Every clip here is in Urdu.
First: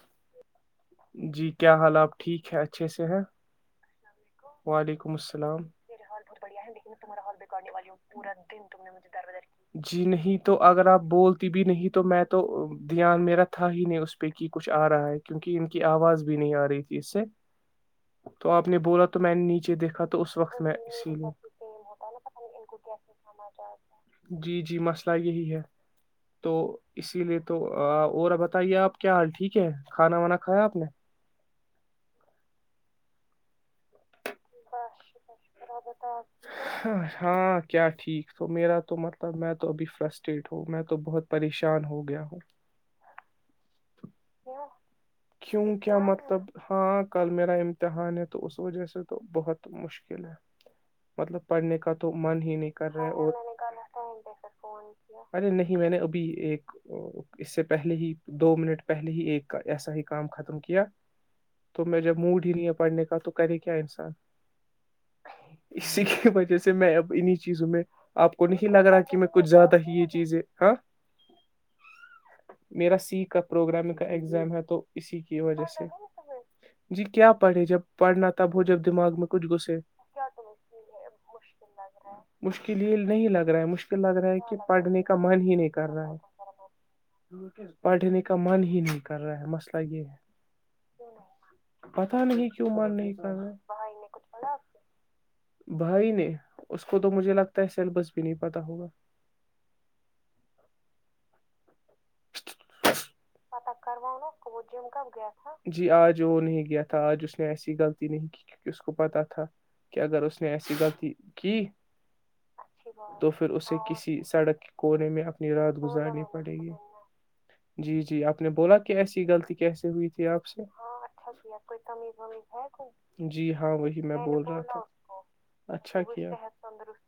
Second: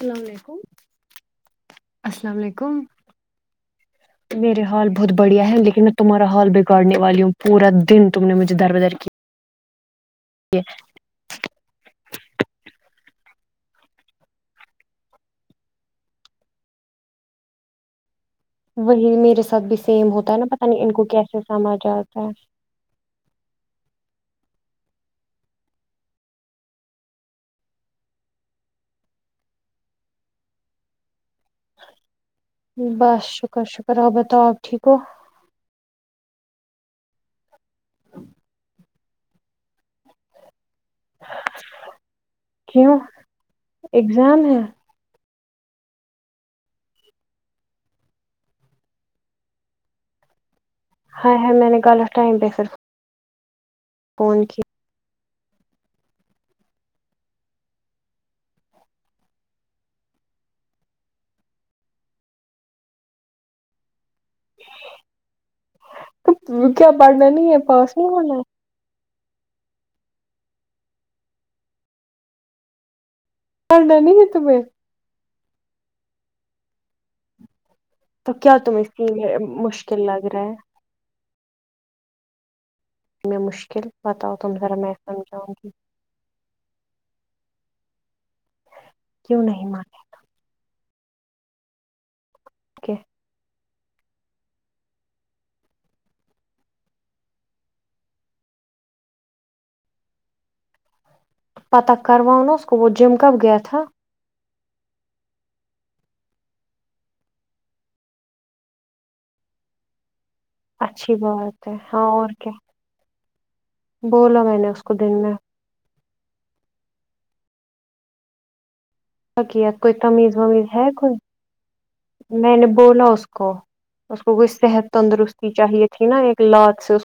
السلام علیکم جی کیا حالات السلام ٹھیک ہے علیکم اچھے سے ہیں میرے ہال وعلیکم بہت بڑھیا ہے السلام لیکن میں تمہارا ہال بگاڑنے والی ہوں پورا دن تم نے مجھے در بدر کیا جی نہیں تو اگر آپ بولتی بھی نہیں تو میں تو دھیان میرا تھا ہی نہیں اس پہ کہ کچھ آ رہا ہے کیونکہ ان کی آواز بھی نہیں آ رہی تھی اس سے تو آپ نے بولا وہی تو میں نے میرے ساتھ نیچے بھی دیکھا سیم تو ہوتا اس ہے نا وقت پتا میں نہیں ان کو اسی لیے کیسے سمجھ آا ہے جی جی مسئلہ یہی ہے تو اسی لیے تو اور بتائیے آپ کیا حال ٹھیک ہے کھانا وانا کھایا آپ نے بس شکر شکر آ بتاؤ آپ ٹھیک ہو ہاں کیا ٹھیک تو میرا تو مطلب میں تو ابھی فرسٹیڈ ہ تو میں تو بہت پریشان ہو گیا ہوں اگزام ہے کیوں کیا مطلب ہاں کل میرا امتحان ہے تو اس وجہ سے تو بہت مشکل ہے ہاں مطلب ہے میں پڑھنے نے کا کل تو آف ٹائم من پہ ہی پھر نہیں کر رہے اور لسٹائم پ سس فون ارے نہیں میں نے ابھی ایک اس سے پہلے ہی دو منٹ پہلے ہی ایک ایسا ہی کام ختم کیا تو میں جب موڈ ہی نہیںیا پڑھنے کا تو کرے کیا انسان اسی کی وجہ سے کیا میں اب پڑھنا انیں نہیں ہے چیزوں میں پاس نہیں آپ ہونا کو نہیں لگ رہا کہ میں کچھ زیادہ ہی یہ چیزیں ہاں میرا سیکھ ہے پروگرام پڑھنا کا نہیں ایگزام تمہیں ہے تو اسی کی وجہ سے جی کیا پڑھے جب پڑھنا تو کیا تب ہو تم جب اس کی دماغ میں کچھ گھسے مشکل لگ رہا ہے مشکل کے لیے نہیں میں لگ رہا ہے مشکل لگ رہا بتاؤ ہے تم کہ ذرا میں پڑھنے کا من سمجھاؤں ہی گی نہیں کر رہا ہے پاھ نہیں کا من ہی نہیں کر رہا کیوں ہے نہیں مسئلہ مانے یہ ہے پتا نہیں کیوں مر گے نہیں کرا ھچھ بھائی نے اس کو تو مجھے لگتا ہے سلبس بھی نہیں پتا ہوگا پتہ کروا اس وہ جم کب گیا تھا جی آج وہ نہیں گیا تھا آج اس نے ایسی غلطی نہیں کی کیک اس کو پتاہ تھا کہ اگر اس نے ایسی غلط اچھی کی بات ہے ہاں اور کیا تو پھر اسے کسی بولا میں سڑک نے کے اس کو کونے دن میں اپنی رات گزارنی پڑے گی جی جی آپ اپ نے بولا کیسی کیا غلط کیا کیسے کوئی ہوئی تھی تمیز آپ سے ومیز ہے کوئی میں نے بولا اس کو جی ہاں وہی میں اس کو بول کوئی رہا تھا صحت تندرستی چاہیے اچھا تھی نا کیا ایک لات سے اس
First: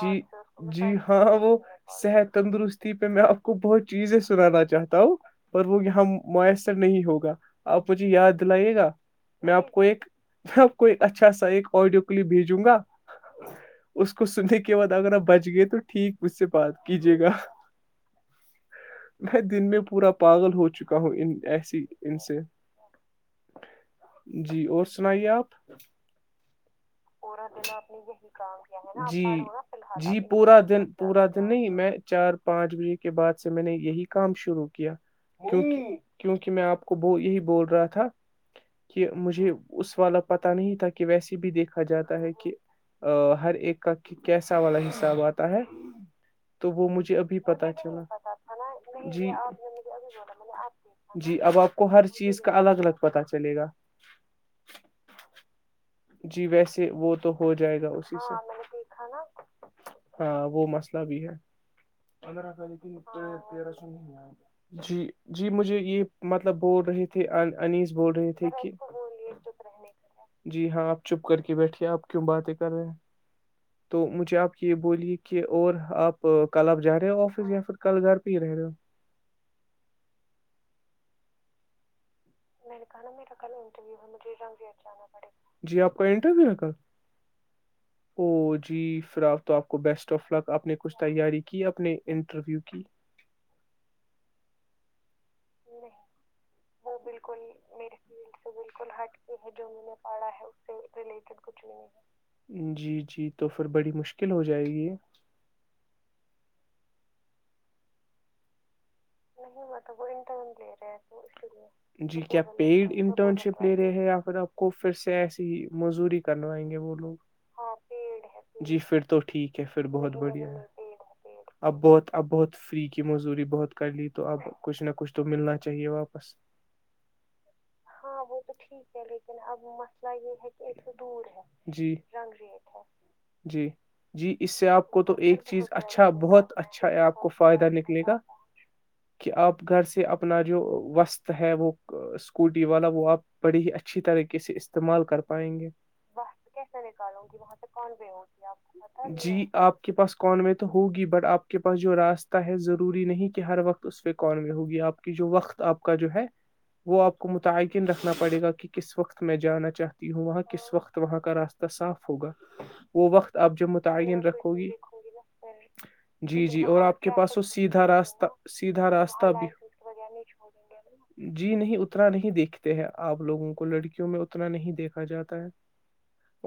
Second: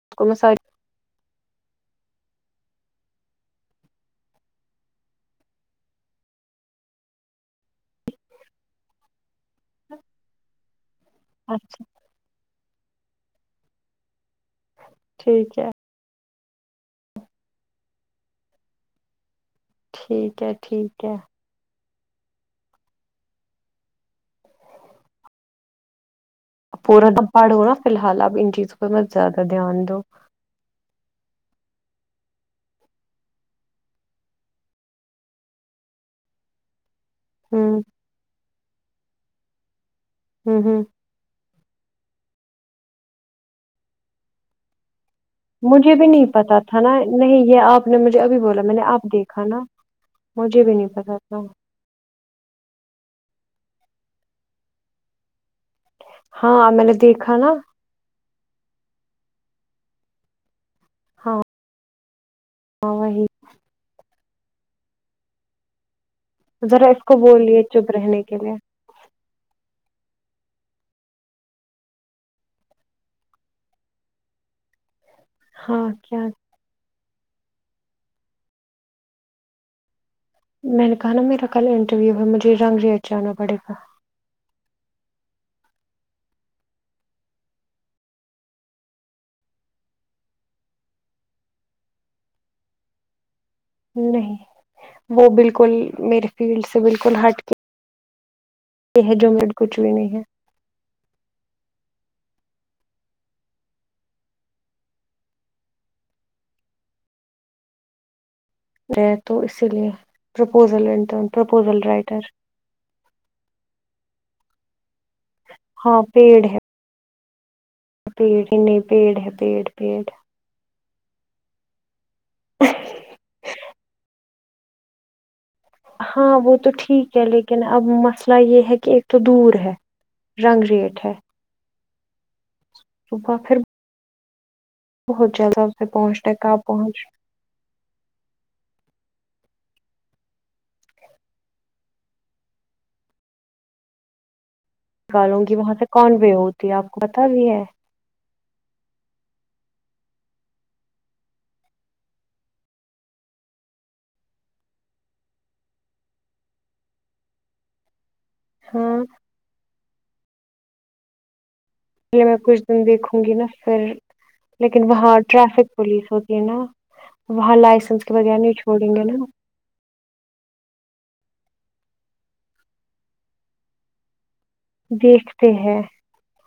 جی کو میں ساری جی ہاں وہ صحت تندرستی پہ میں آپ کو بہت چیزیں سنانا چاہتا ہ پر وہ یہاں میسر نہیں ہوگا آپ مجھے یاد دلائیے گا میں آپ کو ایک کوئی اچھا سا ایک اچھا آڈیو کلپ بھیجوں گا اس سننے کے بعد اگر آ بچ ٹھیک گئے ہے تو ٹھیک اس سے بات کیجیے گا میں دن میں پورا ٹھیک پاگل ہے ہوت چکا ٹھیک ہو ہے ان ایسی ان سے جی اور سنائیے آپ پورا نہ پڑھو نا فی الحال آپ ان چیزوں پرہ ب زیادہ دھیان دو پورا دن پورا دن نہیں میں چار پانچ بجے کے بعد سے میں نے یہی کام شروع کیا کیک کیونکہ میں آپ کو کو وہ یہی بول ہوں رہا تھا کہ مجھے اس والا پتا ہوں نہیں ہوں تھا کہ ویسیے بھی دیکھ ا جاتا ہے کہ ہر ایک کا کیسا والا حساب آتا ہے مجھے بھی نہیں پتا تو تھا وہ نا مجھے ابھی نہیں یہ پتہ آپ نے چلا مجھے ابھی بولا میں نے آپ جی دیکھا نا مجھے بھی نہیں پتا تھا جی اب آپ کو ہر چیز کا الگ الگ پت چلے گا جی ہاں میں ویسے نے وہ تو دیکھا ہو نا جائے گا اسی سے ہاں وہ مست بھی ہاں ہےدرا ہاں لیکن وہی تیرہ سو نہیں جی جی مجھے یہ مطلب بول ذرا اس رہے کو تھے بولیے چپ انیس بول رہنے رہے کے تھے لیے کہ ج جی ہاں آپ چپ کر کے بیٹھیے آپ کیوں باتیں کر رہے ہیں تو مجھے آپ کی یہ بولی کہ کہ اور ہاں کیا آپ کل آپ جا رہے ہو یا پھر کل گھر پی رہے رہ ہو میں نے کہ نا میرا کل انٹرویو ہے مجھے میں رنگ نے کہا ریٹ نا جانا میرا کل پڑے گا انٹرویو ہے مجھے ری جانا پڑے گا جی آپ کا انٹرویو ہے ک او جی فرا تو آپ کو بیسٹ آف لک آپ نے کچھ تیاری کی اپنے انٹرویو کی نہیں وہ بالکل میرے فیلڈ سے وہ بالکل ہٹ میرے فیلڈ سے بالکل ہٹ کے ہے میرے جو کچھ میں بھی نے نہیں پڑھا ہے اس سے ریلیٹڈ کچھ بھی نہیں ہے جی جی تو پھر بڑی مشکل ہو جائے گی ہے تو اسی لیے نہیںب وہٹر لے پرپوزل انٹرن پرپوزل رہے جی رائٹر کیا پیڈ انٹرن شپ لے رہے ہیں یا پھر کو پھر سے ایسی ہی موزوری کروائیں گے وہ لوگ بھییڑ انی جی پھر بھییڑ تو ہے ٹھیک پیڑ پھر پیڑ بہت بڑھیا ہے اب بہت اب بہت فری کی مزوری بہت کر لی تو اب کچھ نہ کچھ تو ملنا چاہیے ہاں واپس وہ تو ٹھیک ہے لیکن اب مسئلہ یہ ہے کہ ایک تو دور ہے رنگ ریٹ ہے جی صبح پھر جی جی اس سے آپ کو تو بہت ایک جلد چیز آپ سے اچھا پہنچنے بہت کا اچھا ہے پہنچ آپ کو فائدہ لکھنے کا کہ آپ گھر سے اپنا جو وسط ہے وہ اسکوٹی والا وہ آپ بڑی ہی اچھی طریقے سے استعمال کر نکالوں گی پائیں گے وہاں سے کون وے ہوتی ہے آپ کو نکالوں پتا بھی ہے گیاں جی آپ کے پاس کون میں تو ہوگی بٹ آپ کے پاس جو راستہ ہے ضروری نہیں ہر وقت اس پہ کون میں ہوگی آپ کی جو وقت آپ کا جو ہے وہ آپ کو متعقن رکھ نا پڑے گا کہ کس ہاں وقت میں جانا چاہتا ہوں وہاں کس وقت وہاں کا راستہ صاف ہوگا پے میں کچھ دن وہ دیکھوں گی وقت نا آپ جب پھر متعین رکھو گی لیکن وہاں ٹریافک پولیس ہوتی ہے جی جی نا اور آپ کے پاس وہ وہاں سیدھا لائسنس کے ب راستہ سیدھا راستہ ب جی نہیں اتنا نہیں دیکھتے ہیں آپ لوگوں کو لڑکیوں میں اتنا نہیں دیکھا جاتا ہے دیکھتے ہیں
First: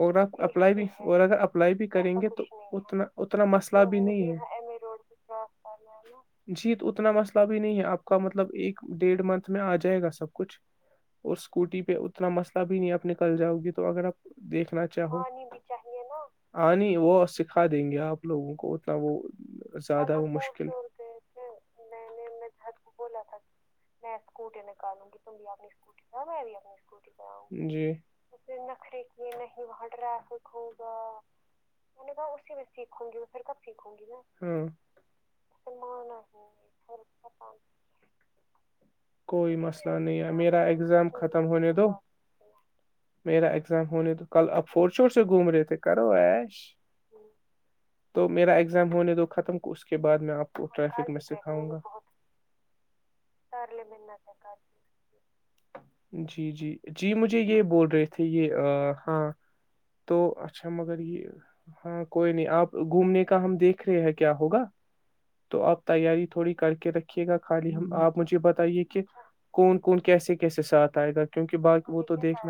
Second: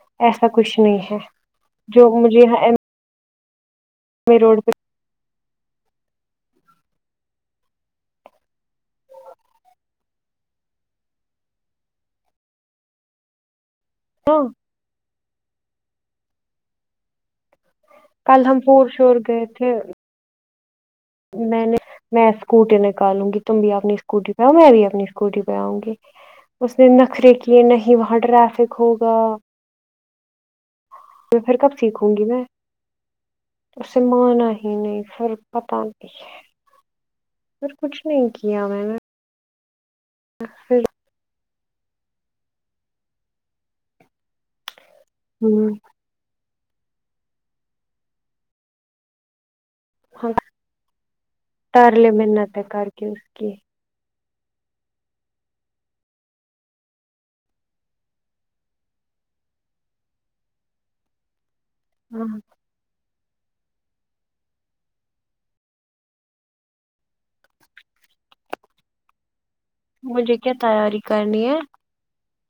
اور آپ ایسا اپلائی کچھ بھی نہیں ہے اور اگر اپلائی بھی جو کریں گے مجھے تو یہاں ایم اتنا اتنا مسئلہ بھی نہیں اے روڈ پہ جی تو اتنا مسئلہ بھی نہیں ہے آپ کا مطلب ایک ڈیھ منتھ میں آ جائے گا سب کچھ اور اسکوٹی پہ اتنا مسئلہ بھی نہیں آپ ن کل جاؤ گے تو اگر آپ نا دیکھنا چاہو ہ نہیں وہ سکھا ھا دیں گے آپ کل لوگوں ہم کو پور اتنا شور وہ گئے تھے زیادہ وہ مشکل [inaudible] میں نے میں اسکوٹی نکالوں گی تم بھی اپنی اسکوٹی پہ آؤ میں بھی اپنی اسکوٹی پہ آؤں گی اس نے نخرے کیے جی نہیں وہاں ٹریافک ہوگا میں پھر کب سیکھوں گی میں اسے مانا ہاں ہی نہیں پھر پتا نہیں سر کچھ نہیں کیا میں نے [inaudible] کوئی نہیں میرا پھر ایگزام خ ہونے دو میرا ایگزام ہونے دو کل اپنے فوڑ شھوڑ سے گھوم رہے تھے کرو ایش تو میرا اگزام ہونے دو ختم اس کے بعد ہ میں آپ کو ٹریفک میں سکھاؤں گا تارلے منتیں کر کے اس کی جی جی جی مجھے یہ بول رہے تھے یہ ہاں تو اچھا مگر یہ ہاں کوئی نہیں آپ گھومنے ہم دیکھ رہے ہیں کیا ہوگا تو آپ تیاری تھوڑی کر کے رکھیے گا خالی ہم آپ مجھے بتائیے کہ کون کون مجھے کیسے کیا کیسے ساتھ تیاری آئے گا کرنی ہے کیونکہ باقی وہ تو دیکھ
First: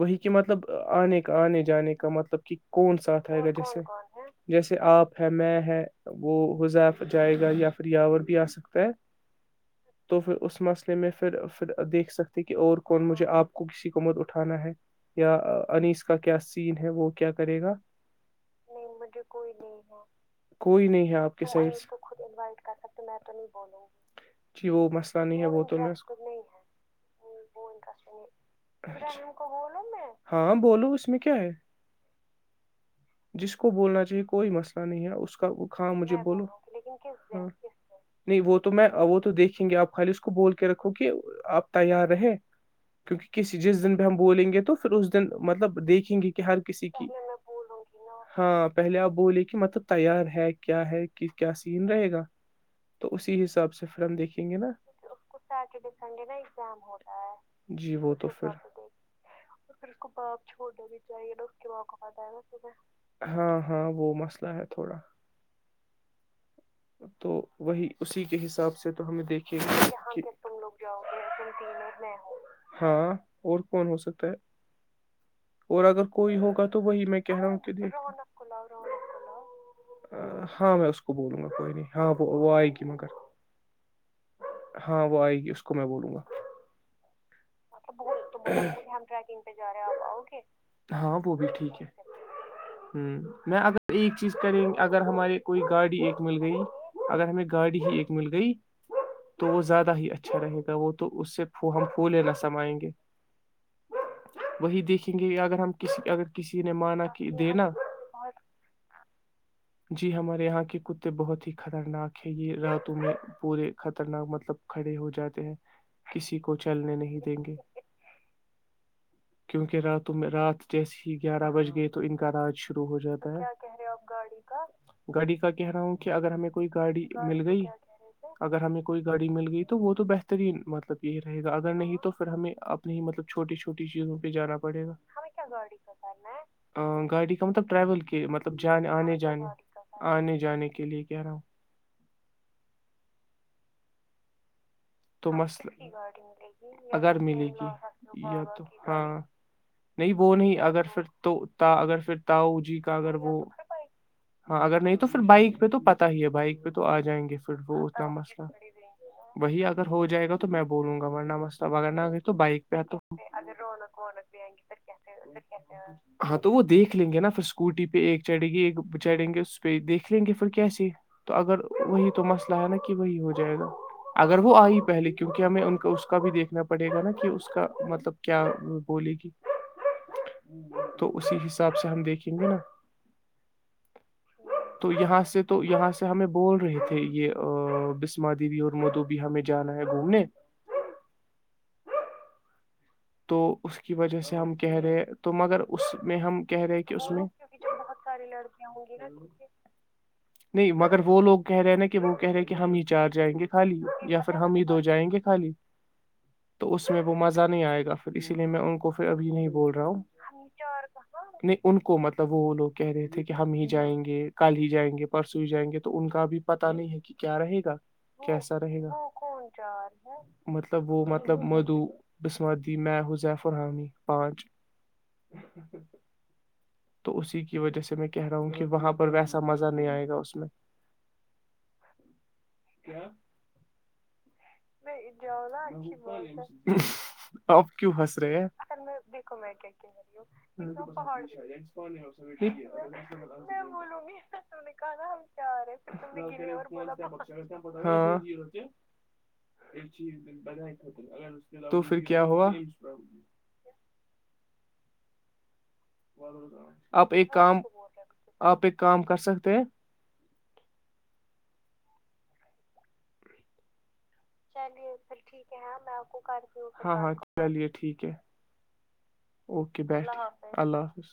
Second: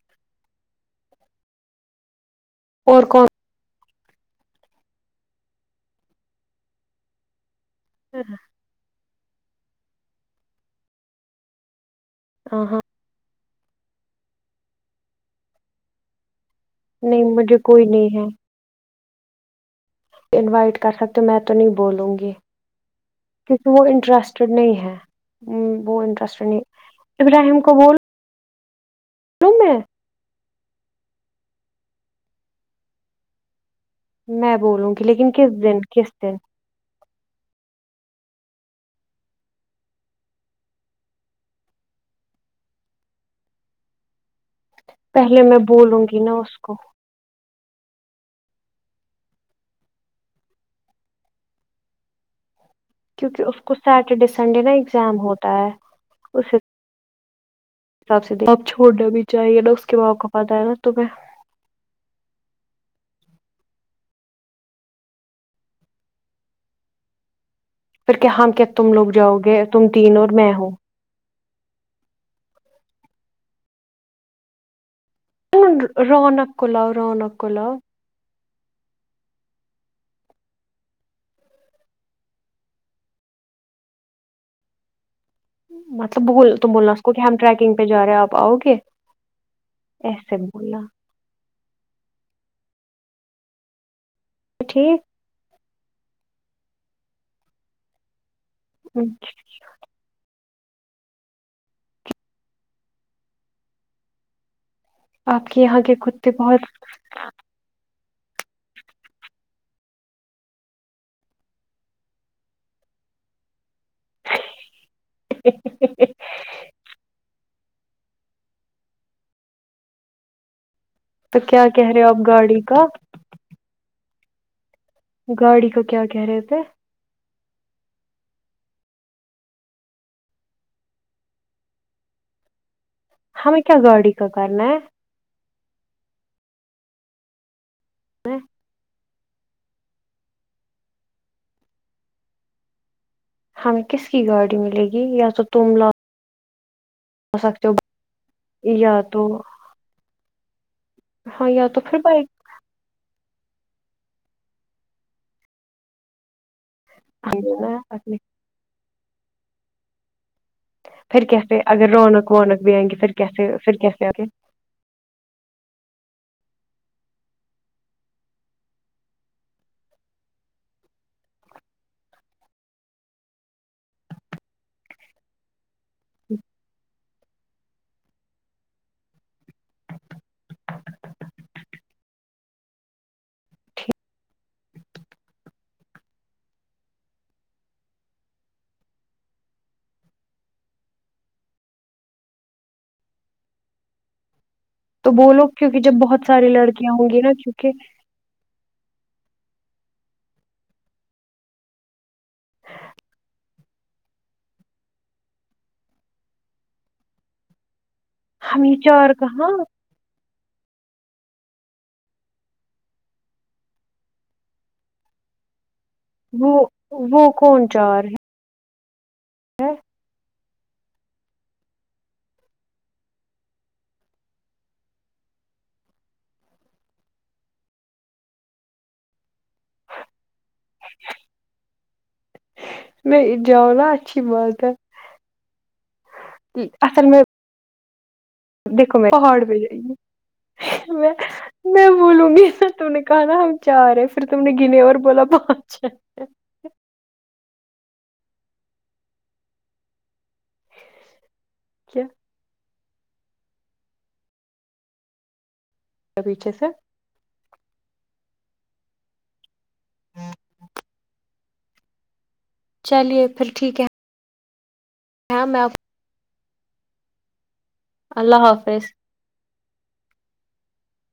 وہی کہ مطلب آنے کا آنے جانے کا مطلب کہ کون ساتھ آئے گا جیسے جیسے آپ ہے میں ہے وہ حزیف جائے گا یا پیاور بھی آ سکتا ہے تو پھر اس مسئلے میں پھر پھر دیکھ سکتے کہ ہاں اور ہاں کون مجھے آپ کو کسی کو مت اٹھانا ہے یا انیس کا کیا سین ہے وہ نہیں کیا مجھے کرے گا کوئی نہیں ہے کوئی نہیں انوائٹ کر ہے سکتے ہو آپ میں کے تو نہیں سائڈس بول وں گی کیکہ وہ انٹرسٹڈ جی نہیں وہ ہے مسئلہ نہیں ہے تو میں وہ اس کو انٹرسٹڈ نہیں ابراہیم کو بول جم کو گول ن ہاں بولو اس میں کیا ہے جس کو اس کو بولنا چاہیے کوئی میں مسئلہ بولوں گی نہیں ہے لیکن اس کا کس دن ہاں کس مجھے دن بولو ہ نہیں وہ تو میں وہ تو دیکھیں گے آپ خالی اس کو بول کے رکھو کہ آپ تیار رہے کیونکہ کسی جس دن بھی ہم بولیں گے تو پھر اس دن پہلے میں مطلب بولوں دیکھیں گی گے نا کہ اس ہر کو کسی کی ہاں پہلے آپ بولے کہ مطلب تیار ہے کیا ہے کس کیا سین رہے گا تو اسی کیونکہ اس حساب کو سے پھر ہم سیٹرڈے دیکھیں گے سنڈے نا ایگزام ہوتا ہے ناٹر اس سنےا جی وہ حساب سے توھر آپ چھوڑنا بھی چاہیے نا اس کے باپ کو پتہ ہے نا تمہیں ہاں ہاں وہ مسئلہ ہے تھوڑا تو وہی پھر اسی کیا کے ہم کیا حساب سے تم تو لوگ ہمیں جاؤ گے دیکھیے گا تم تین کہ اور میں ہوں ہاں اور کون ہو سکتا ہے ہوں اور اگر کوئی رونق کو ہوگا تو لاؤ وہی میں رونق کہہ کو رہا ہوں کہ لاؤ دیکھ ہاں میں اس بولوں گا کوئی نہیں ہاں وہ آئے گی مگر ہاں وہئے گی اس میں بولوں گاا مطلب بول تو بولنا اس کو کہ ہم ٹریکنگ پہ جا رہے ہیں آپ آؤ گے ایسے رہے بولنا ہاں وہ بھی ٹھیک ہے ہوں میں اگر ایک چیز کریں گے اگر ہمارے کوئی گاڑی ایکک مل گئی اگر ہمیں گاڑی ہی ایکک مل گئی ٹھیک تو وہ زیادہ ہی اچھا رہے گا وہ تو اس سے ہم پھ لے نہ سمائیں گے وہی دیکھیں گے آپ اگر کے ہم یہاں کے کسی اگر کتے کسی بہت نے مانا کہ دینا جی ہمارے یہاں کہ کتے بہت ہی خطرناک ہے یہ راتوں میں پورے خطرناک مطلب کھڑے ہو جاتے ہیں کسی کو چلنے نہیں دیں گے کیونکہ راتوں میں رات جیسے ہی تو گیارہ کیا بج گئے کہہ تو رہے ہو ان آپ کا راج گاڑی کا شروع ہو جاتا ہے گاڑی کا گاڑی کا کہ رہا ہوں کیا کہ کہہ اگر رہے ہمیں تھے کوئی گاڑی مل گئی اگر ہمیں کوئی گاڑی مل گئی تو وہ تو بہترین مطلب یہی رہے گا اگر نہیں تو پھر ہمیں آب نہیں مطلب چھوٹی ہمیں کیا چوٹی گاڑی چیزوں کا پہ جانا کرنا پڑے گا ہے گاڑی گاڑی کا مطلب ٹریول کی مطلب جان آنے کے ج ہ نہیں جانے کے لیئے کیاہ رہا ہوں ہمیں کس کی گاڑی ملے گی تو یا تم لا مسئلےڈگ اگر ملے گی سکتے ہو یا تو یا ہاں تو نہیں وہ نہیں اگرھر تو ہاں یا تو پھر اگرھر بائک تاؤ جی کا اگر وہ ہاں اگر نہیں تو پھر بائک پہ تو پتا ہی ہے بائک پ تو آ جائیں گے پھر وہ اتنا اپنے، مسئلہ وہی آ ہو جائے گا تو میں بولوں گا پھر ورنہ کیسے مستاحب اگر نہ رونق تو وونق بائک بھی پہ آئیں گی تو پھر کیسے پھر کیسے آگے ہاں تو وہ دیکھ لیں گے نا پھر اسکوٹی پہ ایک چڑے گی ایک چڑھیں گے اس پہ دیکھ لیں گے پھر کیسے تو اگر وہی تو مسئلہ ہے نا کہ وہی ہو جائے گا اگر وہ آئی پہلے کیونکہ ہمیں ان کو اس کا بھی دیکھنا پڑے گا نا کہ اس کا مطلب کیا بولے گی تو اسی حساب سے ہم دیکھیں گے نا تو یہاں سے تو یہاں سے ہمیں بول رہے تھے یہ بسم دیوی اور مدھو ہمیں جانا ہے گھومنے تو اس کی وجہ سے ہم کہہ رہے تو بولو مگر کیونکہ جب اس میں بہت ہم ساری کہہ رہے لڑکیاں کہ ہوں اس گی میں نا کیونکہ جو بہت نہیں مگر وہ لوگ کہہ رہے ہیں نا کہ وہ کہہ رہے کہ ہم ہی چار جائیں گے خالی یا پھر ہم ہی دو جائیں گے خالی تو اس میں وہ مزہ نہیں آئے گا پھر اسی لیے میں ہم یہ ان کو پھر چار ابھی نہیں کہاں بول رہا ہوں نہیں ان کو مطلب وہ وہ لوگ کہہ رہے تھے کہ ہم ہی جائیں گے کل ہی جائیں گے پرسوں ہی جائیں گے تو تو ان کا بھی وہ پتا نہیں ہے کہ وہ کیا رہے کون گا چار کیسا رہے گا مطلب وہ مطلب مدو بسم میں ح زیفرحامی پانچ تو اسی کی وجہ سے میں کہہ رہا ہوں کہ وہاں پر ویسا مزہ نہیں آئے گا اس میں میں جاؤ نا اچھی بات ہے نہیں جؤا اھی اصل میں کیوحس میں دیکھو پہاڑ میں پہ کیا کری جائیے ہوں پا میں میں بولوں گی نا تم نے کہا نا ہم چار ہے گی پھر تم نے گنے اور بولا پانچ ہے، کہ [inaudible] ایسی ہی ہے ب تو پھر کیا ہوا پیچھے سے آپ ایک کام آپ ایک کام کر سکتے ہیں چلیے پھر ٹھیک ہے چلیے پھر ٹھیک ہے میں آ کو کر ہاں ہاں چلیے ٹھیک ہے اللہ حافظ اوکے بیٹھ اللہ حافظ